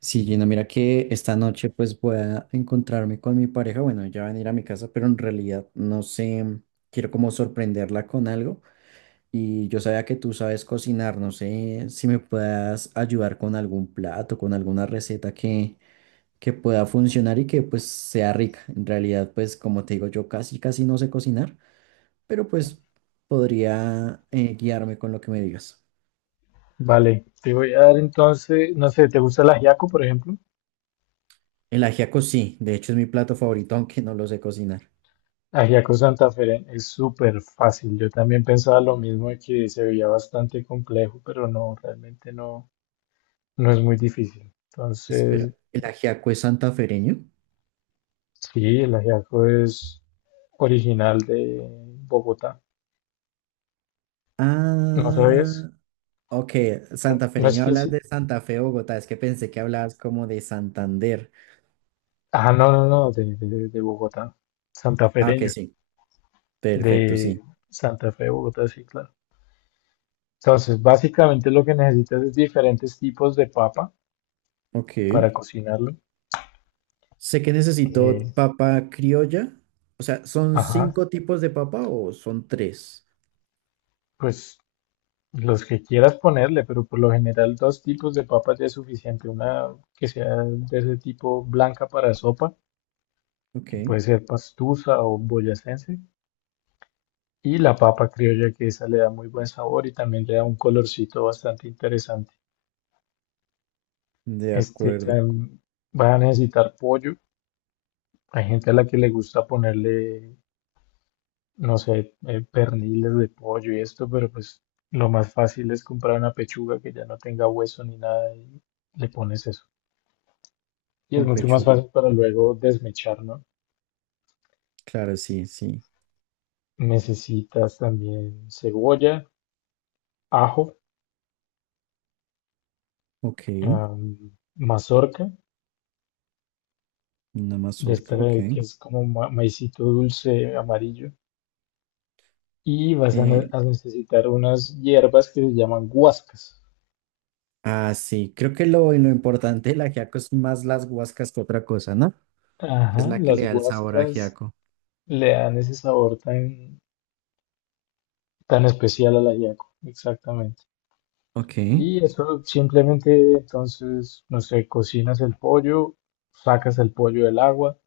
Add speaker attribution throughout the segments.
Speaker 1: Sí, Gina, mira que esta noche pues voy a encontrarme con mi pareja. Bueno, ella va a venir a mi casa, pero en realidad no sé, quiero como sorprenderla con algo. Y yo sabía que tú sabes cocinar, no sé si me puedas ayudar con algún plato, con alguna receta que pueda funcionar y que pues sea rica. En realidad pues como te digo, yo casi casi no sé cocinar, pero pues podría guiarme con lo que me digas.
Speaker 2: Vale, te voy a dar entonces, no sé, ¿te gusta el ajiaco, por ejemplo?
Speaker 1: El ajiaco sí, de hecho es mi plato favorito, aunque no lo sé cocinar.
Speaker 2: Ajiaco Santafereño es súper fácil. Yo también pensaba lo mismo de que se veía bastante complejo, pero no, realmente no, no es muy difícil.
Speaker 1: Espera,
Speaker 2: Entonces,
Speaker 1: ¿el ajiaco es santafereño?
Speaker 2: sí, el ajiaco es original de Bogotá. ¿No
Speaker 1: Ah,
Speaker 2: sabías?
Speaker 1: ok,
Speaker 2: No, no es
Speaker 1: santafereño
Speaker 2: que
Speaker 1: hablas
Speaker 2: sí.
Speaker 1: de Santa Fe, Bogotá. Es que pensé que hablabas como de Santander.
Speaker 2: Ah, no, no, no, de Bogotá.
Speaker 1: Ah, ok,
Speaker 2: Santafereño.
Speaker 1: sí, perfecto,
Speaker 2: De
Speaker 1: sí.
Speaker 2: Santa Fe de Bogotá, sí, claro. Entonces, básicamente lo que necesitas es diferentes tipos de papa
Speaker 1: Ok.
Speaker 2: para cocinarlo.
Speaker 1: Sé que necesito
Speaker 2: Eh,
Speaker 1: papa criolla. O sea, ¿son
Speaker 2: ajá,
Speaker 1: cinco tipos de papa o son tres?
Speaker 2: pues los que quieras ponerle, pero por lo general dos tipos de papas ya es suficiente. Una que sea de ese tipo blanca para sopa,
Speaker 1: Ok,
Speaker 2: que puede ser pastusa o boyacense, y la papa criolla que esa le da muy buen sabor y también le da un colorcito bastante interesante.
Speaker 1: de
Speaker 2: Este,
Speaker 1: acuerdo,
Speaker 2: también vas a necesitar pollo. Hay gente a la que le gusta ponerle no sé, perniles de pollo y esto, pero pues lo más fácil es comprar una pechuga que ya no tenga hueso ni nada y le pones eso. Y es
Speaker 1: con
Speaker 2: mucho más
Speaker 1: pechuga.
Speaker 2: fácil para luego desmechar, ¿no?
Speaker 1: Claro, sí, sí.
Speaker 2: Necesitas también cebolla, ajo,
Speaker 1: Ok,
Speaker 2: am, mazorca,
Speaker 1: una
Speaker 2: de esta
Speaker 1: mazorca,
Speaker 2: de que
Speaker 1: ok.
Speaker 2: es como maicito dulce amarillo. Y vas a, ne-
Speaker 1: Eh,
Speaker 2: a necesitar unas hierbas que se llaman guascas.
Speaker 1: ah, sí, creo que lo importante del ajiaco es más las guascas que otra cosa, ¿no? Que es
Speaker 2: Ajá,
Speaker 1: la que le
Speaker 2: las
Speaker 1: da el sabor a
Speaker 2: guascas
Speaker 1: ajiaco.
Speaker 2: le dan ese sabor tan tan especial a la yaco, exactamente.
Speaker 1: Ok,
Speaker 2: Y eso simplemente, entonces, no sé, cocinas el pollo, sacas el pollo del agua,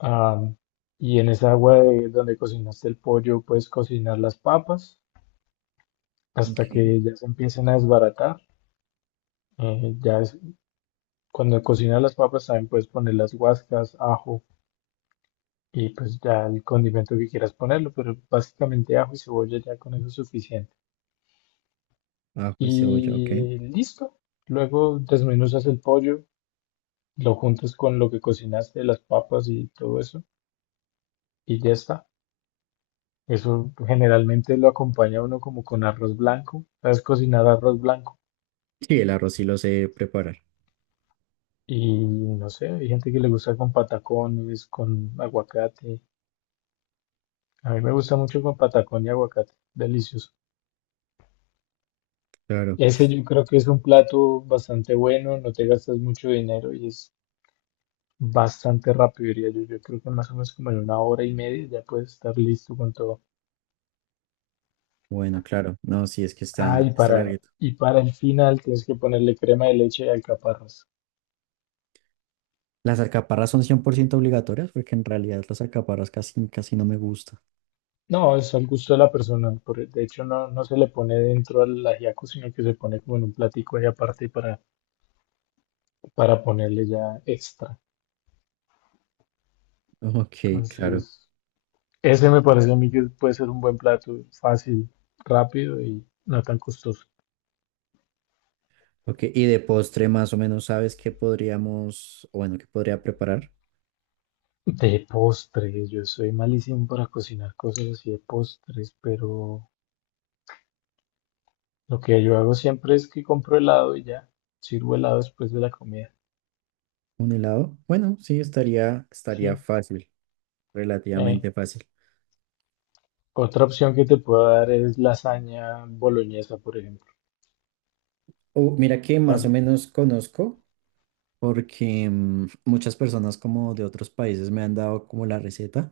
Speaker 2: am, y en esa donde cocinaste el pollo puedes cocinar las papas hasta
Speaker 1: ok.
Speaker 2: que ya se empiecen a desbaratar. Eh, ya es- Cuando cocinas las papas también puedes poner las guascas, ajo, y pues ya el condimento que quieras ponerlo, pero básicamente ajo y cebolla ya con eso es suficiente.
Speaker 1: Ajo y cebolla, ok.
Speaker 2: Y listo. Luego desmenuzas el pollo, lo juntas con lo que cocinaste, las papas y todo eso, y ya está. Eso generalmente lo acompaña uno como con arroz blanco. ¿Sabes cocinar arroz blanco?
Speaker 1: Sí, el arroz sí lo sé preparar.
Speaker 2: Y no sé, hay gente que le gusta con patacones, con aguacate. A mí me gusta mucho con patacón y aguacate, delicioso.
Speaker 1: Claro.
Speaker 2: Ese yo creo que es un plato bastante bueno, no te gastas mucho dinero y es bastante rápido, diría yo. Yo creo que más o menos como en una hora y media ya puedes estar listo con todo.
Speaker 1: Bueno, claro. No, sí, es que
Speaker 2: Ah,
Speaker 1: está, está larguito.
Speaker 2: y para el final tienes que ponerle crema de leche y alcaparras.
Speaker 1: Las alcaparras son 100% obligatorias porque en realidad las alcaparras casi, casi no me gustan.
Speaker 2: No, es al gusto de la persona. De hecho, no, no se le pone dentro al ajiaco, sino que se pone como en un platico ahí aparte para ponerle ya extra.
Speaker 1: Ok, claro.
Speaker 2: Entonces, ese me parece a mí que puede ser un buen plato, fácil, rápido y no tan costoso.
Speaker 1: Ok, y de postre más o menos sabes qué podríamos, o bueno, qué podría preparar.
Speaker 2: De postres, yo soy malísimo para cocinar cosas así de postres, pero lo que yo hago siempre es que compro helado y ya, sirvo helado después de la comida.
Speaker 1: ¿Un helado? Bueno, sí, estaría
Speaker 2: Sí.
Speaker 1: fácil,
Speaker 2: Eh,
Speaker 1: relativamente fácil.
Speaker 2: Otra opción que te puedo dar es lasaña boloñesa, por ejemplo.
Speaker 1: O mira que más o
Speaker 2: Tan
Speaker 1: menos conozco porque muchas personas como de otros países me han dado como la receta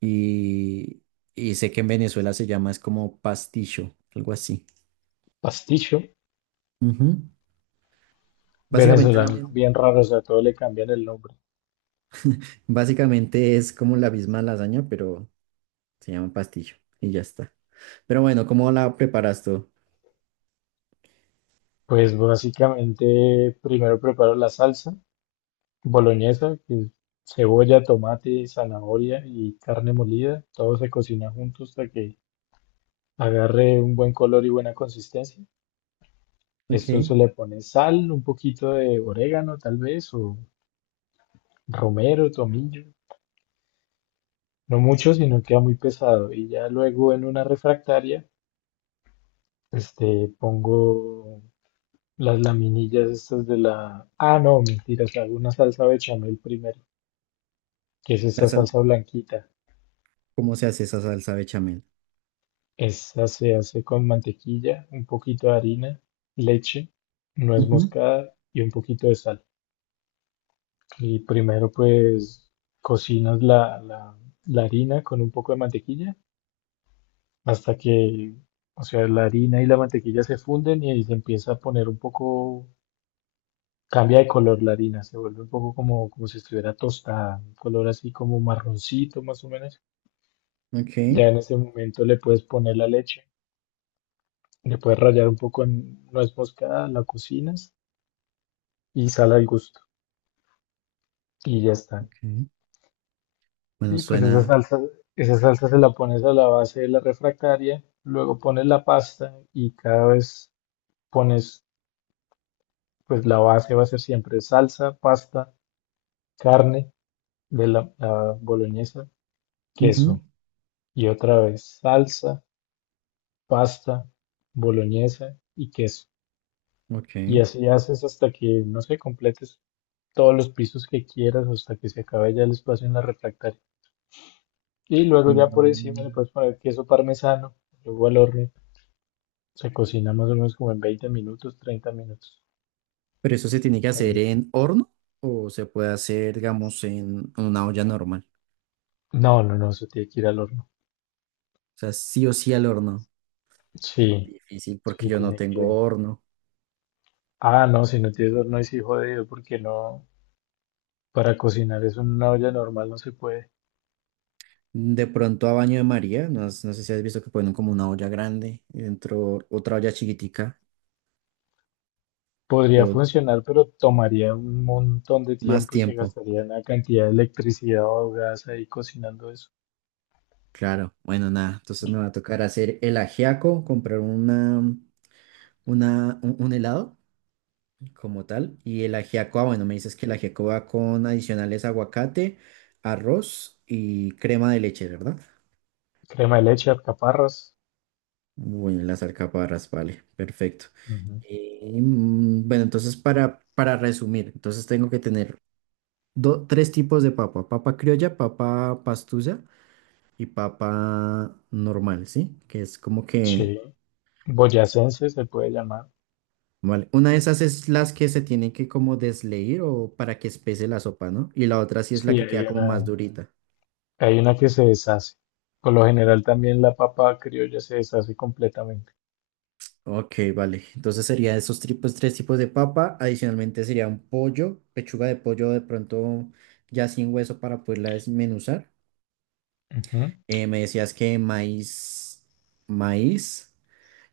Speaker 1: y, y sé que en Venezuela se llama es como pasticho, algo así.
Speaker 2: pasticho
Speaker 1: Ujú. Básicamente la
Speaker 2: venezolano, son
Speaker 1: misma.
Speaker 2: bien raro, o sea, todo le cambian el nombre.
Speaker 1: Básicamente es como la misma lasaña, pero se llama pastillo y ya está. Pero bueno, ¿cómo la preparas tú?
Speaker 2: Pues básicamente primero preparo la salsa boloñesa, que es cebolla, tomate, zanahoria y carne molida. Todo se cocina junto hasta que agarre un buen color y buena consistencia.
Speaker 1: Ok.
Speaker 2: Esto se le pone sal, un poquito de orégano tal vez, o romero, tomillo, no mucho, sino queda muy pesado. Y ya luego en una refractaria, este, pongo las laminillas estas de la... Ah, no, mentiras, hago una salsa bechamel primero, que es
Speaker 1: La
Speaker 2: esta
Speaker 1: sal-
Speaker 2: salsa blanquita.
Speaker 1: ¿Cómo se hace esa salsa bechamel?
Speaker 2: Esta se hace con mantequilla, un poquito de harina, leche, nuez
Speaker 1: Ujú,
Speaker 2: moscada y un poquito de sal. Y primero pues cocinas la harina con un poco de mantequilla hasta que, o sea, la harina y la mantequilla se funden y ahí se empieza a poner un poco, cambia de color la harina, se vuelve un poco como, como si estuviera tostada, un color así como marroncito más o menos.
Speaker 1: ok.
Speaker 2: Ya en ese momento le puedes poner la leche, le puedes rallar un poco en nuez moscada, la cocinas y sal al gusto y ya está.
Speaker 1: Ok. Bueno,
Speaker 2: Y pues
Speaker 1: suena.
Speaker 2: esa salsa se la pones a la base de la refractaria, luego pones la pasta y cada vez pones, pues la base va a ser siempre salsa, pasta, carne de la boloñesa,
Speaker 1: Ujú,
Speaker 2: queso, y otra vez salsa, pasta, boloñesa y queso.
Speaker 1: ok.
Speaker 2: Y así haces hasta que, no sé, completes todos los pisos que quieras, hasta que se acabe ya el espacio en la refractaria. Y luego ya por encima le
Speaker 1: Mm,
Speaker 2: puedes poner queso parmesano, luego al horno. Se cocina más o menos como en 20 minutos, 30 minutos.
Speaker 1: pero eso se tiene que hacer
Speaker 2: También-
Speaker 1: en horno o se puede hacer, digamos, en una olla normal.
Speaker 2: No, no, no, se tiene que ir al horno.
Speaker 1: O sea, sí o sí al horno.
Speaker 2: Sí,
Speaker 1: Difícil porque
Speaker 2: sí,
Speaker 1: yo no
Speaker 2: tiene que
Speaker 1: tengo
Speaker 2: ir.
Speaker 1: horno.
Speaker 2: Ah, no, si no tienes horno, ahí sí jodido, porque no, para cocinar eso en una olla normal no se puede.
Speaker 1: De pronto a baño de María, no, no sé si has visto que ponen como una olla grande y dentro otra olla chiquitica
Speaker 2: Podría
Speaker 1: o
Speaker 2: funcionar, pero tomaría un montón de
Speaker 1: más
Speaker 2: tiempo y se
Speaker 1: tiempo.
Speaker 2: gastaría una cantidad de electricidad o gas ahí cocinando eso.
Speaker 1: Claro, bueno, nada. Entonces me va a tocar hacer el ajiaco, comprar una, un helado como tal. Y el ajiaco, ah, bueno, me dices que el ajiaco va con adicionales aguacate, arroz y crema de leche, ¿verdad?
Speaker 2: Crema de leche, alcaparras.
Speaker 1: Bueno, las alcaparras, vale, perfecto.
Speaker 2: Ujú.
Speaker 1: Bueno, entonces para resumir, entonces tengo que tener tres tipos de papa, papa criolla, papa pastusa y papa normal, ¿sí? Que es como que,
Speaker 2: Sí. Boyacense se puede llamar.
Speaker 1: vale, una de esas es las que se tienen que como desleír o para que espese la sopa, ¿no? Y la otra sí es la
Speaker 2: Sí,
Speaker 1: que queda como más durita.
Speaker 2: hay una que se deshace. Por lo general también la papa criolla se deshace completamente.
Speaker 1: Ok, vale. Entonces sería esos tipos, tres tipos de papa. Adicionalmente sería un pollo, pechuga de pollo de pronto ya sin hueso para poderla desmenuzar.
Speaker 2: Ujú.
Speaker 1: Me decías que maíz, maíz.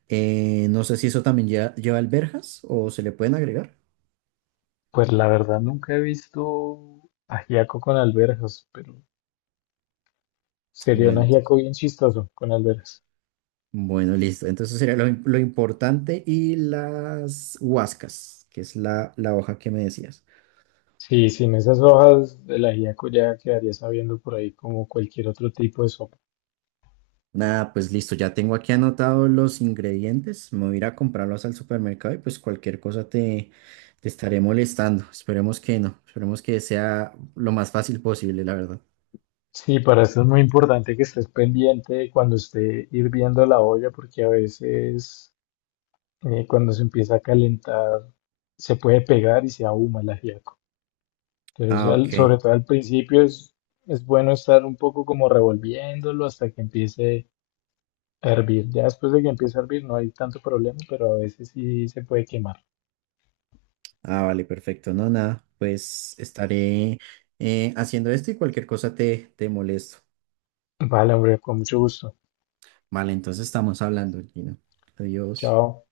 Speaker 1: Eh, no sé si eso también lleva, lleva alberjas o se le pueden agregar.
Speaker 2: Pues la verdad nunca he visto ajiaco con alberjas, pero sería un
Speaker 1: Bueno, entonces,
Speaker 2: ajiaco bien chistoso con alberjas.
Speaker 1: bueno, listo. Entonces sería lo, lo importante y las huascas, que es la, la hoja que me decías.
Speaker 2: Sí, sin esas hojas el ajíaco ya quedaría sabiendo por ahí como cualquier otro tipo de sopa.
Speaker 1: Nada, pues listo, ya tengo aquí anotados los ingredientes. Me voy a ir a comprarlos al supermercado y pues cualquier cosa te, te estaré molestando. Esperemos que no, esperemos que sea lo más fácil posible, la verdad.
Speaker 2: Sí, para esto es muy importante que estés pendiente cuando esté hirviendo la olla, porque a veces cuando se empieza a calentar se puede pegar y se ahuma el ajiaco. Entonces,
Speaker 1: Ah, ok.
Speaker 2: sobre todo al principio es bueno estar un poco como revolviéndolo hasta que empiece a hervir. Ya después de que empiece a hervir no hay tanto problema, pero a veces sí se puede quemar.
Speaker 1: Ah, vale, perfecto. No, nada, pues estaré haciendo esto y cualquier cosa te, te molesto.
Speaker 2: Vale, hombre, con mucho gusto.
Speaker 1: Vale, entonces estamos hablando, Gino. Adiós.
Speaker 2: Chao.